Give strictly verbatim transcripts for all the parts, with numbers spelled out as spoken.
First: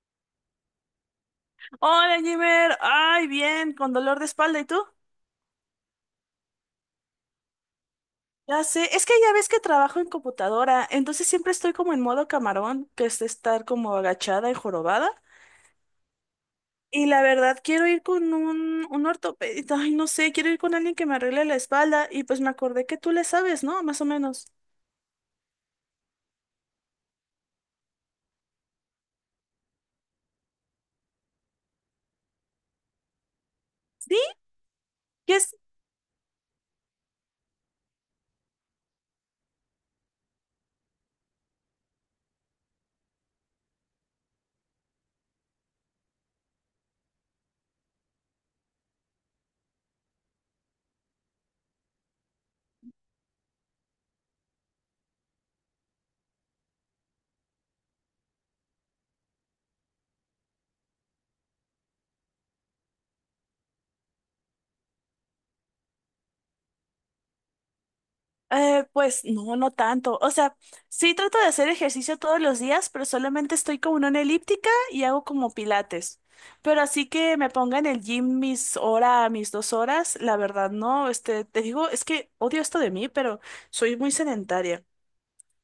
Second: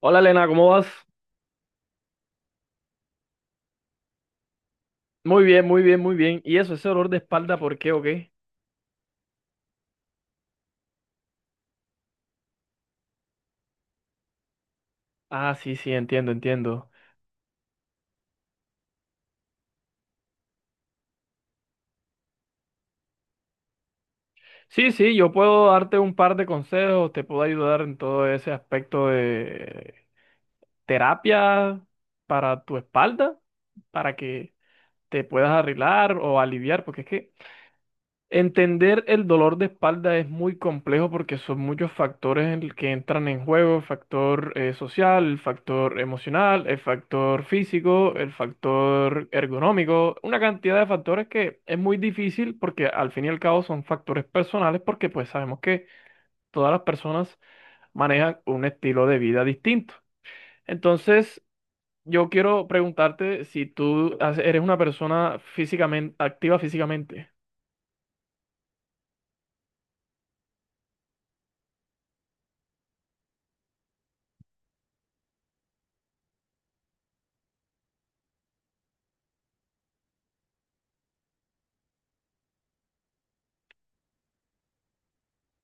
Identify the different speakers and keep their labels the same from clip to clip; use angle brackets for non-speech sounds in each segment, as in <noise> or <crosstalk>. Speaker 1: Hola Elena, ¿cómo vas?
Speaker 2: Hola, Jimmer. Ay, bien, con dolor de espalda. ¿Y tú?
Speaker 1: Muy bien, muy bien, muy bien. ¿Y eso, ese dolor de espalda, por qué o qué?
Speaker 2: Ya sé. Es que ya ves que trabajo en computadora, entonces siempre estoy como en modo camarón, que es estar como agachada y jorobada.
Speaker 1: Ah, sí, sí, entiendo, entiendo.
Speaker 2: Y la verdad, quiero ir con un, un ortopedista. Ay, no sé, quiero ir con alguien que me arregle la espalda. Y pues me acordé que tú le sabes, ¿no? Más o menos.
Speaker 1: Sí, sí, yo puedo darte un par de consejos, te puedo ayudar en todo ese aspecto de terapia para tu espalda, para
Speaker 2: ¿Sí?
Speaker 1: que te
Speaker 2: ¿Qué?
Speaker 1: puedas arreglar o aliviar, porque es que entender el dolor de espalda es muy complejo porque son muchos factores en el que entran en juego, el factor eh, social, el factor emocional, el factor físico, el factor ergonómico, una cantidad de factores que es muy difícil porque al fin y al cabo son factores personales porque pues sabemos que todas las personas manejan un estilo de vida distinto. Entonces, yo quiero preguntarte si tú has- eres una persona físicamente activa físicamente.
Speaker 2: Eh, pues no, no tanto. O sea, sí trato de hacer ejercicio todos los días, pero solamente estoy como en una elíptica y hago como pilates. Pero así que me ponga en el gym mis hora, mis dos horas, la verdad no. Este, te digo, es que odio esto de mí, pero soy muy sedentaria.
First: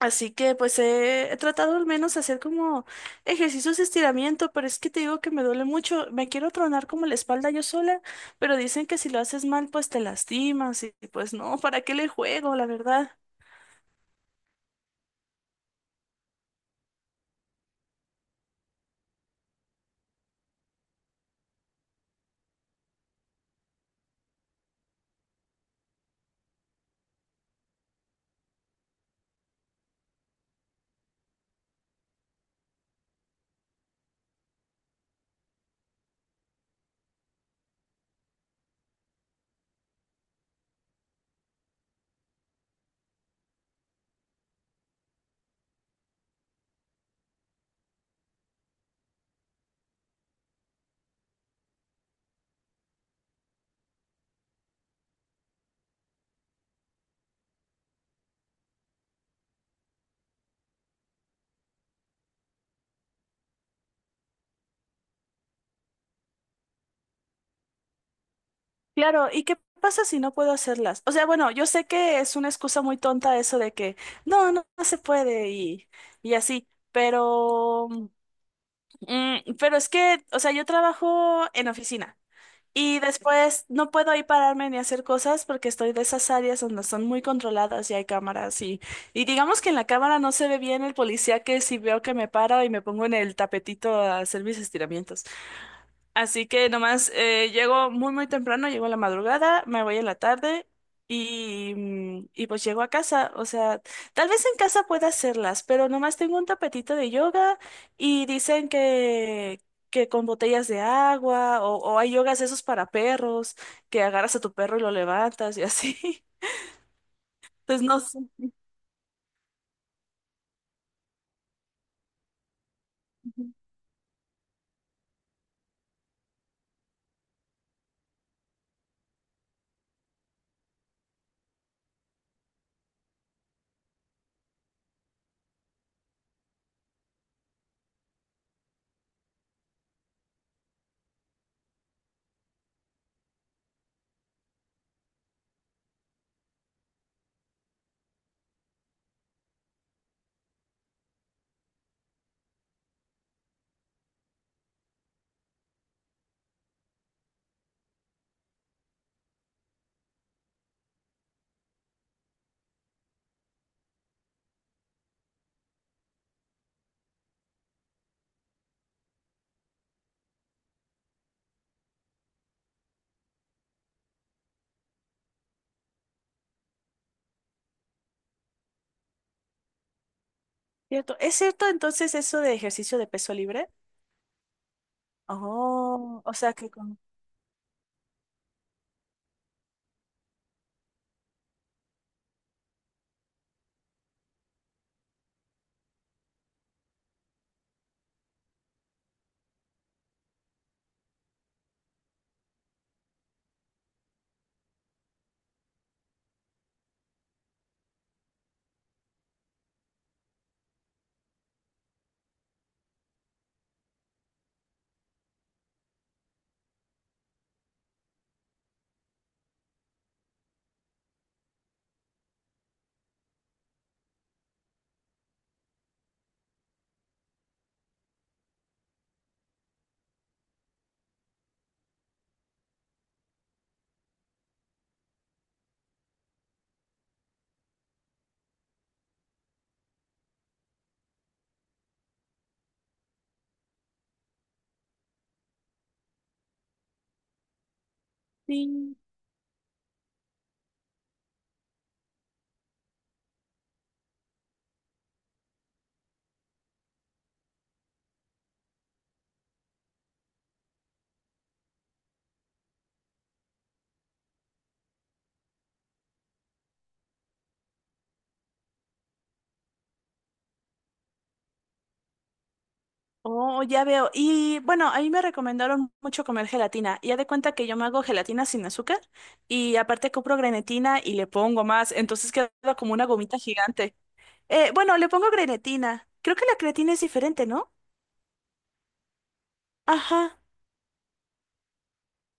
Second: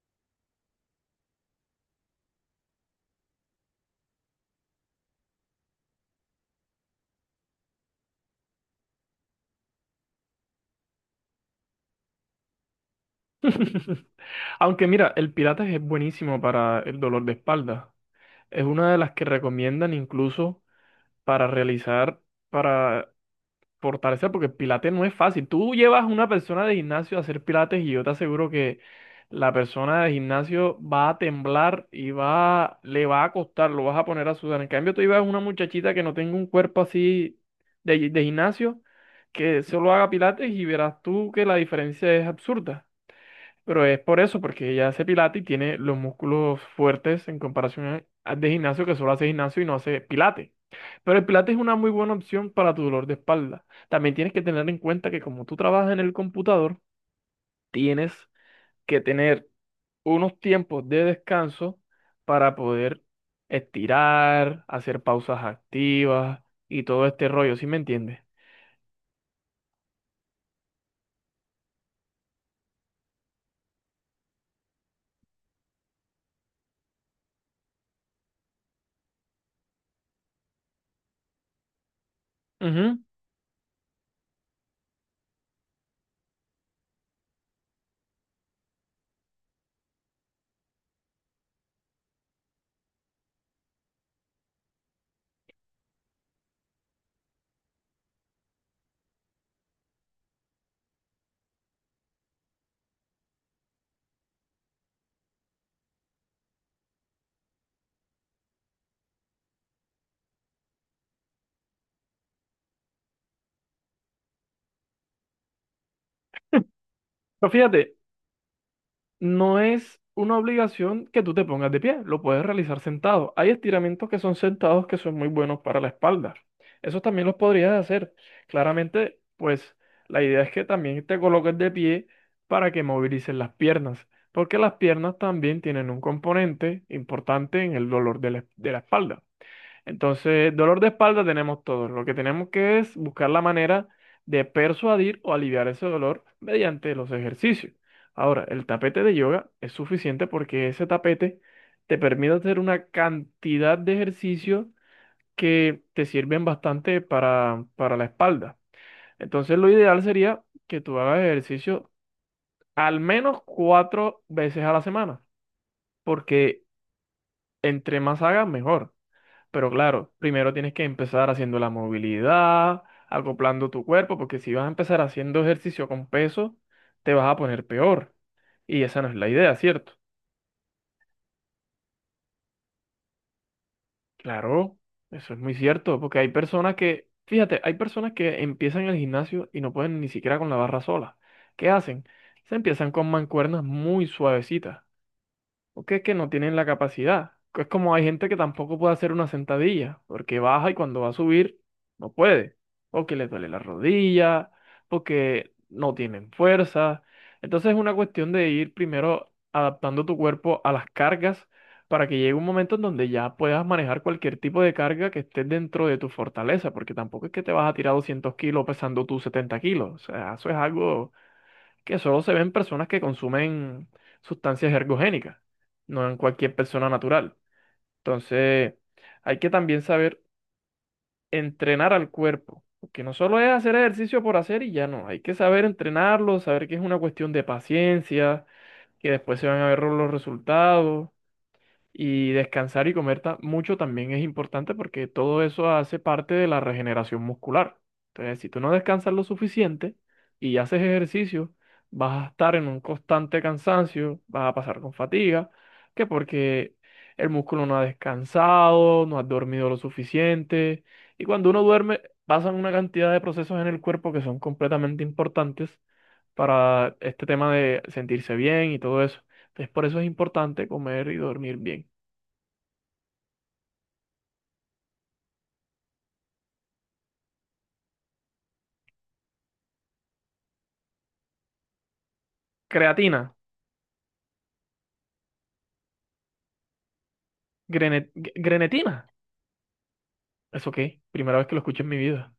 Speaker 2: Así que pues he, he tratado al menos hacer como ejercicios de estiramiento, pero es que te digo que me duele mucho. Me quiero tronar como la espalda yo sola, pero dicen que si lo haces mal, pues te lastimas y pues no, ¿para qué le juego, la verdad?
Speaker 1: <laughs> Aunque mira, el Pilates es buenísimo para el dolor de espalda. Es una de las que recomiendan incluso para realizar, para fortalecer, porque el Pilates no es fácil. Tú llevas a una persona de gimnasio a hacer Pilates y yo te aseguro que la persona de gimnasio va a temblar y va, le va a costar, lo vas a poner a sudar. En cambio, tú llevas a una muchachita que no tenga un cuerpo así de, gi- de gimnasio, que solo haga Pilates y verás tú que la diferencia es absurda. Pero es por eso, porque ella hace pilates y tiene los músculos fuertes en comparación a- de gimnasio, que solo hace gimnasio y no hace pilates. Pero el pilates es una muy buena opción para tu dolor de espalda. También tienes que tener en cuenta que como tú trabajas en el computador, tienes que tener unos tiempos de descanso para poder estirar, hacer pausas activas y todo este rollo, ¿sí me entiendes?
Speaker 2: Claro, ¿y qué pasa si no puedo hacerlas? O sea, bueno, yo sé que es una excusa muy tonta eso de que no, no, no se puede y, y así, pero, mm, pero es que, o sea, yo trabajo en oficina
Speaker 1: Ujú.
Speaker 2: y después no puedo ahí pararme ni hacer cosas porque estoy de esas áreas donde son muy controladas y hay cámaras y, y digamos que en la cámara no se ve bien el policía que si veo que me paro y me pongo en el tapetito a hacer mis estiramientos. Así que nomás eh, llego muy muy temprano, llego a la madrugada, me voy en la tarde y, mm, y pues llego a casa. O sea, tal vez en casa pueda hacerlas, pero nomás tengo un tapetito de yoga y dicen que, que con botellas de agua o, o hay yogas esos para perros, que agarras a tu perro y lo levantas y así. <laughs>
Speaker 1: Pero
Speaker 2: Entonces
Speaker 1: fíjate,
Speaker 2: no sé.
Speaker 1: no es una obligación que tú te pongas de pie, lo puedes realizar sentado. Hay estiramientos que son sentados que son muy buenos para la espalda. Eso también los podrías hacer. Claramente, pues la idea es que también te coloques de pie para que movilices las piernas, porque las piernas también tienen un componente importante en el dolor de la de la espalda. Entonces, dolor de espalda tenemos todos. Lo que tenemos que es buscar la manera de persuadir o aliviar ese dolor mediante los ejercicios. Ahora, el tapete de yoga es suficiente porque ese tapete te permite hacer una cantidad de ejercicios que te sirven bastante para, para la espalda. Entonces, lo ideal sería que tú hagas ejercicio al menos cuatro veces a la semana, porque entre más hagas, mejor. Pero claro, primero tienes que empezar haciendo la movilidad, acoplando tu cuerpo, porque si vas a empezar haciendo ejercicio con peso, te vas a poner peor. Y esa no es la idea, ¿cierto?
Speaker 2: ¿Cierto? ¿Es cierto entonces eso de ejercicio de peso libre?
Speaker 1: Claro, eso es muy cierto, porque
Speaker 2: Oh,
Speaker 1: hay
Speaker 2: o sea que
Speaker 1: personas
Speaker 2: con...
Speaker 1: que, fíjate, hay personas que empiezan el gimnasio y no pueden ni siquiera con la barra sola. ¿Qué hacen? Se empiezan con mancuernas muy suavecitas, porque es que no tienen la capacidad. Es como hay gente que tampoco puede hacer una sentadilla, porque baja y cuando va a subir no puede, o que les duele la rodilla, porque no tienen fuerza. Entonces es una cuestión de ir primero adaptando tu cuerpo a las cargas para que llegue un momento en donde ya puedas manejar cualquier tipo de carga que esté dentro de tu fortaleza, porque tampoco es que te vas a tirar doscientos kilos pesando tus setenta kilos, o sea, eso es algo que solo se ve en personas que consumen sustancias ergogénicas, no en cualquier persona natural. Entonces, hay que también saber entrenar al cuerpo, porque no solo es hacer ejercicio por hacer y ya no, hay que saber entrenarlo, saber que es una cuestión de paciencia, que después se van a ver los resultados. Y descansar y comer ta- mucho también es importante porque todo eso hace parte de la regeneración muscular. Entonces, si tú no
Speaker 2: Sí.
Speaker 1: descansas lo suficiente y haces ejercicio, vas a estar en un constante cansancio, vas a pasar con fatiga, que porque el músculo no ha descansado, no has dormido lo suficiente. Y cuando uno duerme, pasan una cantidad de procesos en el cuerpo que son completamente importantes para este tema de sentirse bien y todo eso. Entonces, por eso es importante comer y dormir bien.
Speaker 2: Oh, ya veo. Y bueno, a mí me recomendaron mucho comer gelatina. Ya de cuenta que yo me hago gelatina sin azúcar y aparte compro grenetina y le pongo más, entonces queda como una
Speaker 1: Creatina.
Speaker 2: gomita gigante. Eh, bueno, le pongo grenetina. Creo que la creatina es diferente, ¿no?
Speaker 1: Grene- Grenetina.
Speaker 2: Ajá.
Speaker 1: ¿Eso qué? Primera vez que lo escucho en mi vida.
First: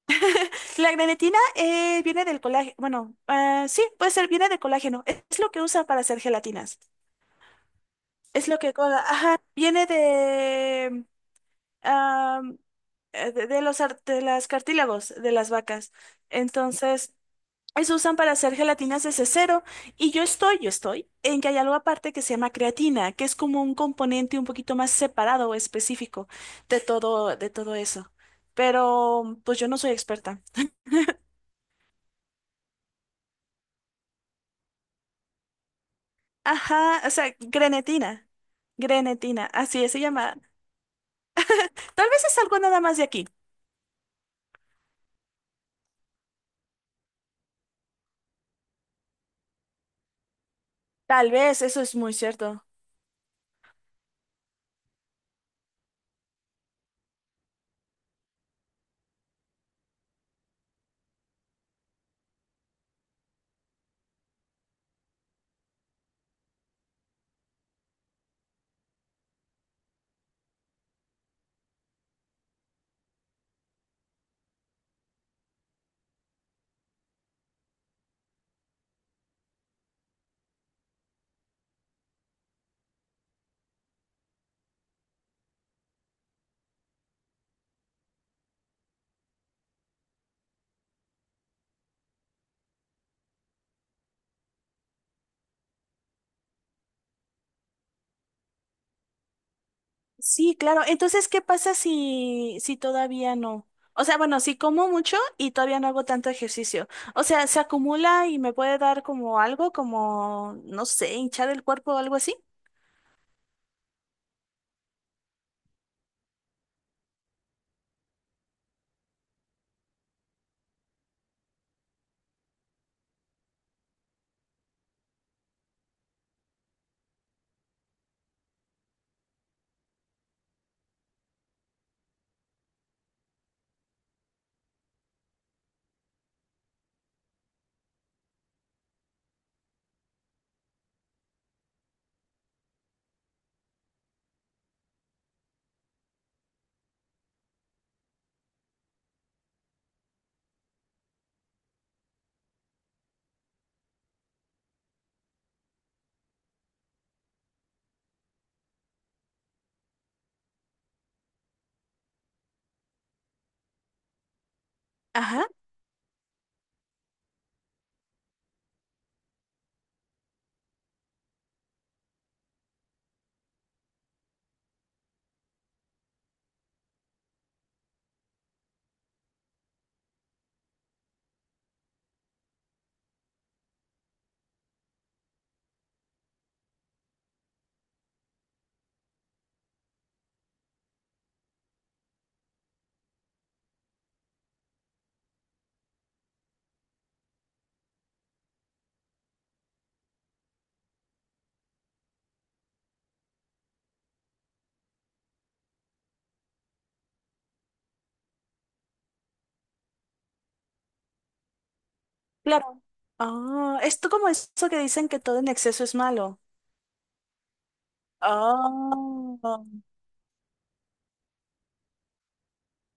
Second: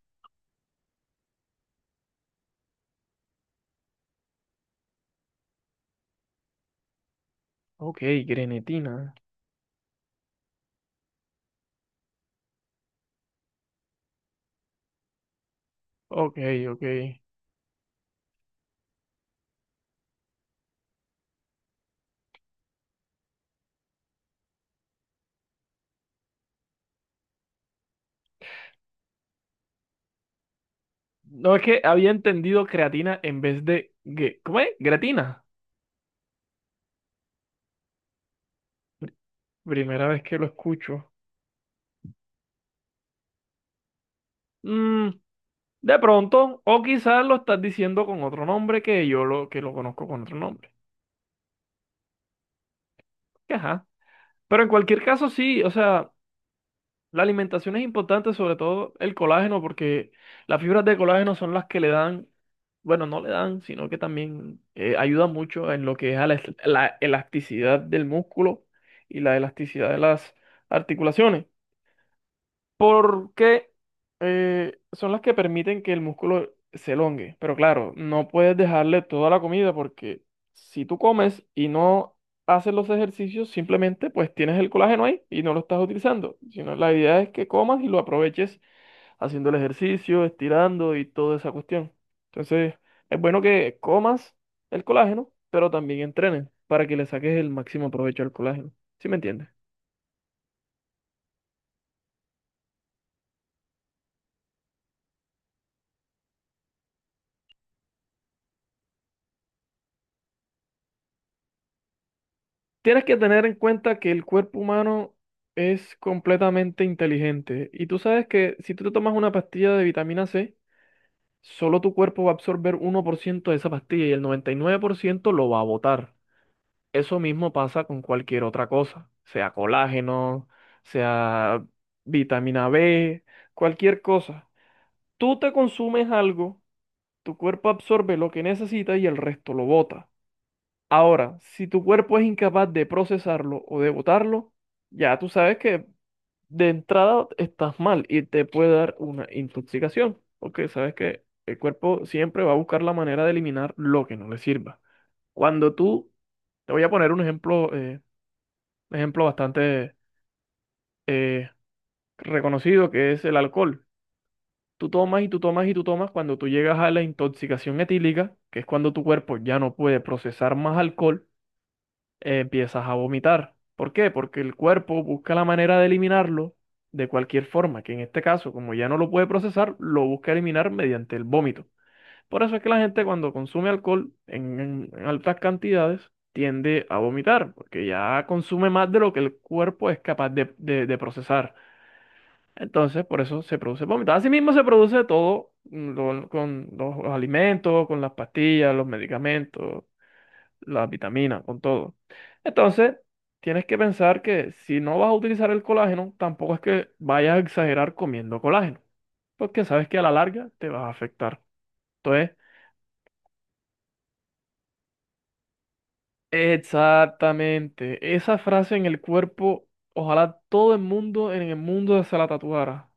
Speaker 2: La grenetina eh, viene del colágeno. Bueno, ah, sí, puede ser, viene del colágeno. Es es lo que usan para hacer gelatinas.
Speaker 1: Ok,
Speaker 2: Es lo que cola.
Speaker 1: grenetina.
Speaker 2: Ajá. Viene de, ah, eh, de, de los ar- de las cartílagos de las vacas.
Speaker 1: Ok, ok.
Speaker 2: Entonces, se usan para hacer gelatinas desde cero. Y yo estoy, yo estoy, en que hay algo aparte que se llama creatina, que es como un componente un poquito más separado o específico de todo, de todo eso. Pero pues yo no soy experta.
Speaker 1: No, es que había entendido creatina en vez de gue- ¿cómo es? Gratina.
Speaker 2: Ajá, o sea, grenetina.
Speaker 1: Pr-
Speaker 2: Grenetina, así es, se
Speaker 1: Primera vez
Speaker 2: llama.
Speaker 1: que lo escucho.
Speaker 2: Tal vez es algo nada más de aquí.
Speaker 1: Mm, de pronto, o quizás lo estás diciendo con otro nombre que yo lo, que lo conozco con otro nombre.
Speaker 2: Tal vez, eso es muy cierto.
Speaker 1: Que ajá. Pero en cualquier caso, sí, o sea, la alimentación es importante, sobre todo el colágeno, porque las fibras de colágeno son las que le dan, bueno, no le dan, sino que también eh, ayudan mucho en lo que es a la, la elasticidad del músculo y la elasticidad de las articulaciones porque eh, son las que permiten que el músculo se elongue. Pero claro, no puedes dejarle toda la comida porque si tú comes y no haces los ejercicios, simplemente pues tienes el colágeno ahí y no lo estás utilizando. Sino la idea es que comas y lo aproveches haciendo el ejercicio, estirando y toda esa cuestión. Entonces, es bueno que comas el colágeno, pero también entrenes para que le saques el máximo provecho al colágeno. ¿Sí me entiendes?
Speaker 2: Sí, claro. Entonces, ¿qué pasa si, si todavía no? O sea, bueno, si como mucho y todavía no hago tanto ejercicio. O sea, ¿se acumula y me puede dar como algo, como, no sé, hinchar el cuerpo o algo así?
Speaker 1: Tienes que tener en cuenta que el cuerpo humano es completamente inteligente y tú sabes que si tú te tomas una pastilla de vitamina C, solo tu cuerpo va a absorber uno por ciento de esa pastilla y el noventa y nueve por ciento lo va a botar. Eso mismo pasa con cualquier otra cosa, sea colágeno, sea vitamina B, cualquier cosa. Tú te consumes algo, tu cuerpo absorbe lo que necesita y el resto lo bota. Ahora, si tu cuerpo es incapaz de procesarlo o de botarlo, ya tú sabes que de entrada estás mal y te puede dar una intoxicación, porque sabes que el cuerpo siempre va a buscar la manera de eliminar lo que no le sirva. Cuando tú, te voy a poner un ejemplo, eh, un ejemplo bastante eh, reconocido que es el alcohol. Tú tomas y tú
Speaker 2: Ajá,
Speaker 1: tomas y tú tomas, cuando tú llegas a la intoxicación etílica, que es cuando tu cuerpo ya no puede procesar más alcohol, eh, empiezas a vomitar. ¿Por qué? Porque el cuerpo busca la manera de eliminarlo de cualquier forma, que en este caso, como ya no lo puede procesar, lo busca eliminar mediante el vómito. Por eso es que la gente cuando consume alcohol en, en- en altas cantidades tiende a vomitar, porque ya consume más de lo que el cuerpo es capaz de, de- de procesar. Entonces, por eso se produce vómito. Asimismo, se produce todo mm, lo- con los alimentos, con las pastillas, los medicamentos, las vitaminas, con todo. Entonces, tienes que pensar que si no vas a utilizar el colágeno, tampoco es que vayas a exagerar comiendo colágeno, porque sabes que a la larga te vas a afectar. Entonces,
Speaker 2: claro. Ah, esto como eso que dicen que todo en exceso es malo.
Speaker 1: exactamente, esa frase en el cuerpo,
Speaker 2: Oh.
Speaker 1: ojalá todo el mundo en el mundo se la tatuara.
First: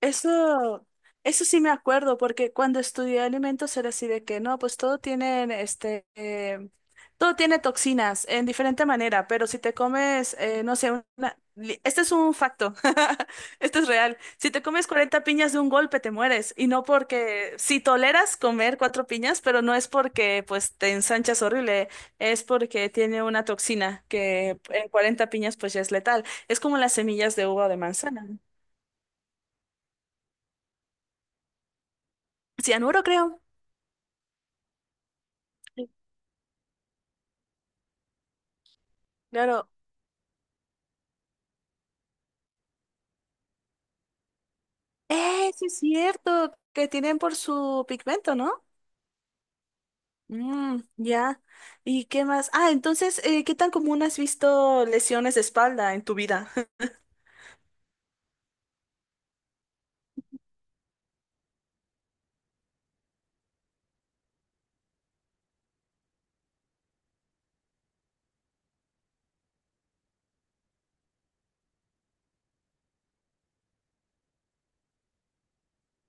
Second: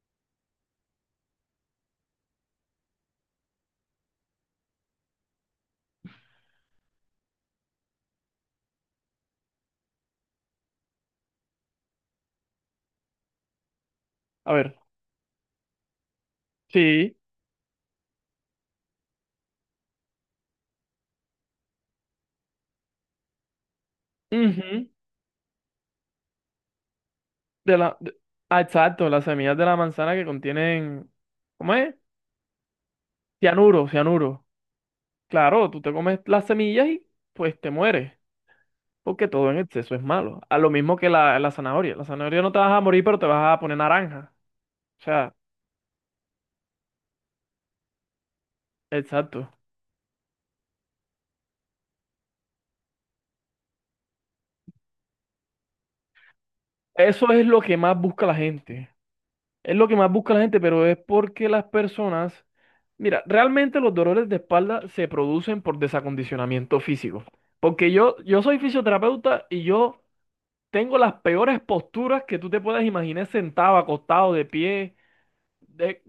Speaker 2: Eso, eso sí me acuerdo, porque cuando estudié alimentos era así de que no, pues todo tiene este, eh, todo tiene toxinas en diferente manera, pero si te comes, eh, no sé, una, li- este es un facto, <laughs> esto es real. Si
Speaker 1: A
Speaker 2: te
Speaker 1: ver,
Speaker 2: comes cuarenta piñas de un golpe te mueres, y no
Speaker 1: sí,
Speaker 2: porque, si toleras comer cuatro piñas, pero no es porque pues te ensanchas horrible, es porque tiene una toxina que
Speaker 1: ujú,
Speaker 2: en cuarenta piñas pues ya es letal. Es como las semillas de uva o
Speaker 1: de
Speaker 2: de
Speaker 1: la, de-
Speaker 2: manzana.
Speaker 1: ah, exacto, las semillas de la manzana que contienen, ¿cómo es?
Speaker 2: Cianuro, creo.
Speaker 1: Cianuro, cianuro. Claro, tú te comes las semillas y pues te mueres. Porque todo en
Speaker 2: Claro.
Speaker 1: exceso es malo. A lo mismo que la, la zanahoria. La zanahoria no te vas a morir, pero te vas a poner naranja. O sea,
Speaker 2: ¡Eh, sí es cierto! Que tienen por su pigmento, ¿no?
Speaker 1: exacto.
Speaker 2: Mm, ya. ¿Y qué más? Ah, entonces, eh, ¿qué tan común has visto lesiones de espalda en tu vida? <laughs>
Speaker 1: Eso es lo que más busca la gente. Es lo que más busca la gente, pero es porque las personas, mira, realmente los dolores de espalda se producen por desacondicionamiento físico. Porque yo, yo soy fisioterapeuta y yo tengo las peores posturas que tú te puedas imaginar sentado, acostado, de pie. de-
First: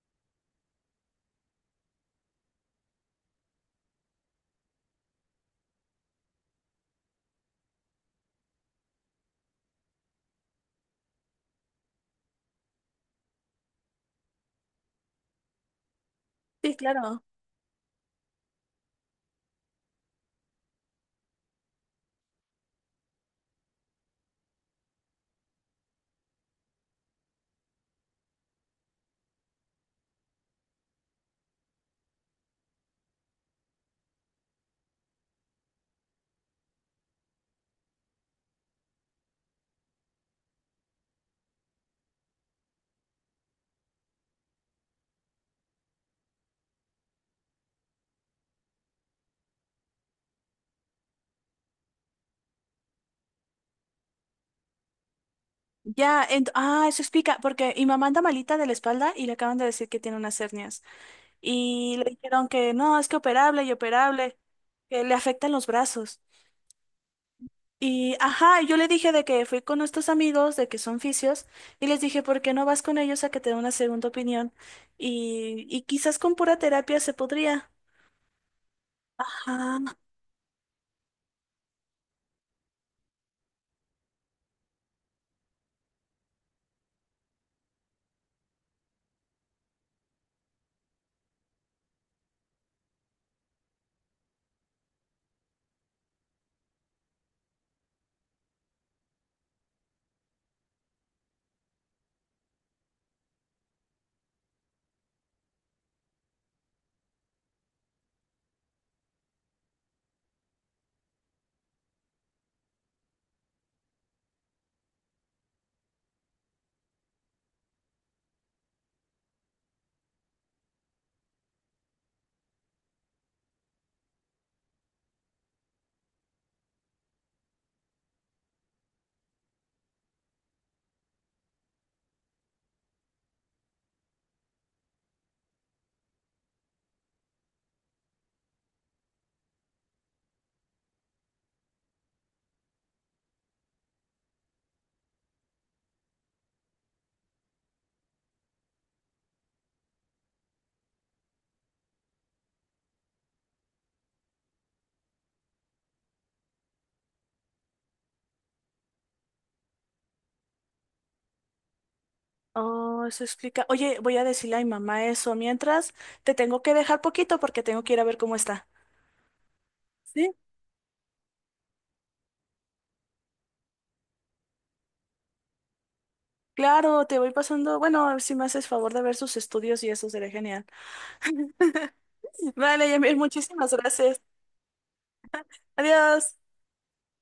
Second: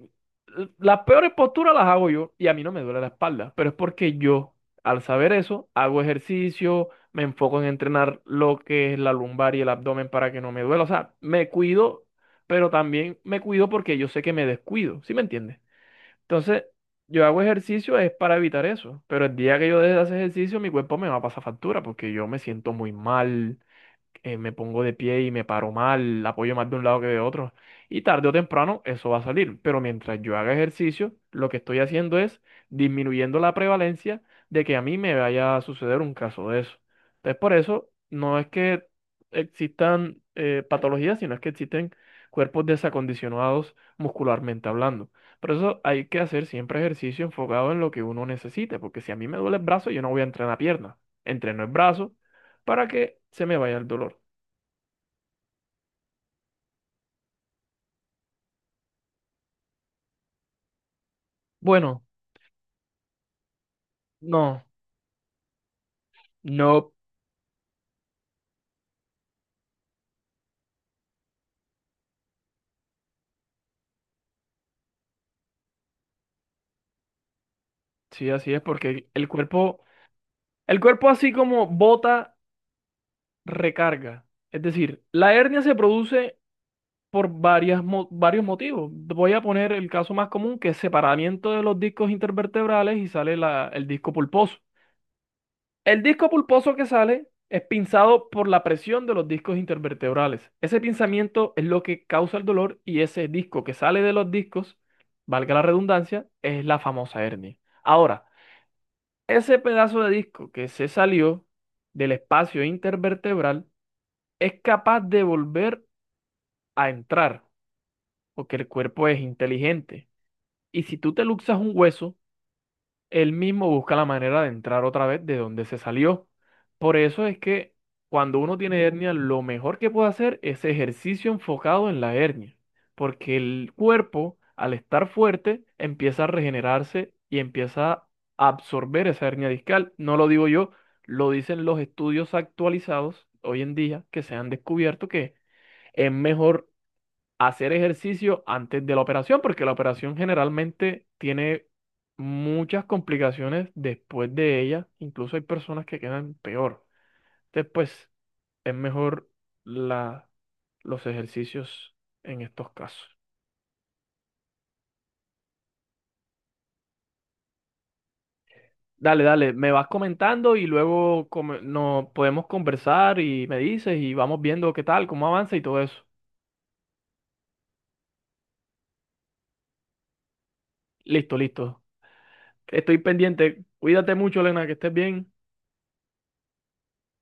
Speaker 1: las peores posturas las hago yo y a mí no me duele la espalda, pero es porque yo, al saber eso, hago ejercicio, me enfoco en entrenar lo que es la lumbar y el abdomen para que no me duela. O sea, me cuido, pero también me cuido porque yo sé que me descuido, ¿sí me entiendes? Entonces,
Speaker 2: Sí, claro.
Speaker 1: yo hago ejercicio es para evitar eso, pero el día que yo deje de hacer ejercicio, mi cuerpo me va a pasar factura porque yo me siento muy mal, eh, me pongo de pie y me paro mal, apoyo más de un lado que de otro. Y tarde o temprano eso va a salir. Pero mientras yo haga ejercicio, lo que estoy haciendo es disminuyendo la prevalencia de que a mí me vaya a suceder un caso de eso. Entonces, por eso no es que existan eh, patologías, sino es que existen cuerpos desacondicionados muscularmente hablando. Por eso hay que hacer siempre ejercicio enfocado en lo que uno necesite, porque si a mí me duele el brazo, yo no voy a entrenar pierna. Entreno el brazo para que se me vaya el dolor.
Speaker 2: Ya, ent- ah, eso explica, porque mi mamá anda malita de la espalda y le acaban de decir que tiene unas hernias. Y
Speaker 1: Bueno,
Speaker 2: le dijeron que no, es que operable y operable,
Speaker 1: no,
Speaker 2: que le afectan los brazos.
Speaker 1: no,
Speaker 2: Y, ajá, yo le dije de que fui con estos amigos, de que son fisios, y les dije, ¿por qué no vas con ellos a que te den una segunda opinión? Y, y quizás con pura terapia se podría.
Speaker 1: sí, así es, porque el el cuerpo,
Speaker 2: Ajá.
Speaker 1: el cuerpo así como bota, recarga. Es decir, la hernia se produce por varias, mo- varios motivos. Voy a poner el caso más común, que es separamiento de los discos intervertebrales y sale la- el disco pulposo. El disco pulposo que sale es pinzado por la presión de los discos intervertebrales. Ese pinzamiento es lo que causa el dolor y ese disco que sale de los discos, valga la redundancia, es la famosa hernia. Ahora, ese pedazo de disco que se salió del espacio intervertebral es capaz de volver a entrar, porque el cuerpo es inteligente. Y si tú te luxas un hueso, él mismo busca la manera de entrar otra vez de donde se salió. Por eso es que cuando uno tiene hernia, lo mejor que puede hacer es ejercicio enfocado en la hernia, porque el cuerpo, al estar fuerte, empieza a regenerarse y empieza a absorber esa hernia discal. No lo digo yo, lo dicen los estudios actualizados hoy en día que se han descubierto que es mejor hacer ejercicio antes de la operación, porque la operación generalmente tiene muchas complicaciones después de ella, incluso hay personas que quedan peor. Después es mejor la, los ejercicios en estos
Speaker 2: Oh,
Speaker 1: casos.
Speaker 2: eso explica. Oye, voy a decirle a mi mamá eso. Mientras, te tengo que dejar poquito porque tengo que ir a ver cómo está.
Speaker 1: Dale, dale, me vas
Speaker 2: Sí,
Speaker 1: comentando y luego come- nos podemos conversar y me dices y vamos viendo qué tal, cómo avanza y todo eso.
Speaker 2: claro, te voy pasando. Bueno, si me haces favor de ver sus estudios y eso sería genial.
Speaker 1: Listo, listo.
Speaker 2: <laughs> Vale,
Speaker 1: Estoy
Speaker 2: Yamil,
Speaker 1: pendiente.
Speaker 2: muchísimas
Speaker 1: Cuídate
Speaker 2: gracias.
Speaker 1: mucho, Elena, que estés bien.
Speaker 2: Adiós.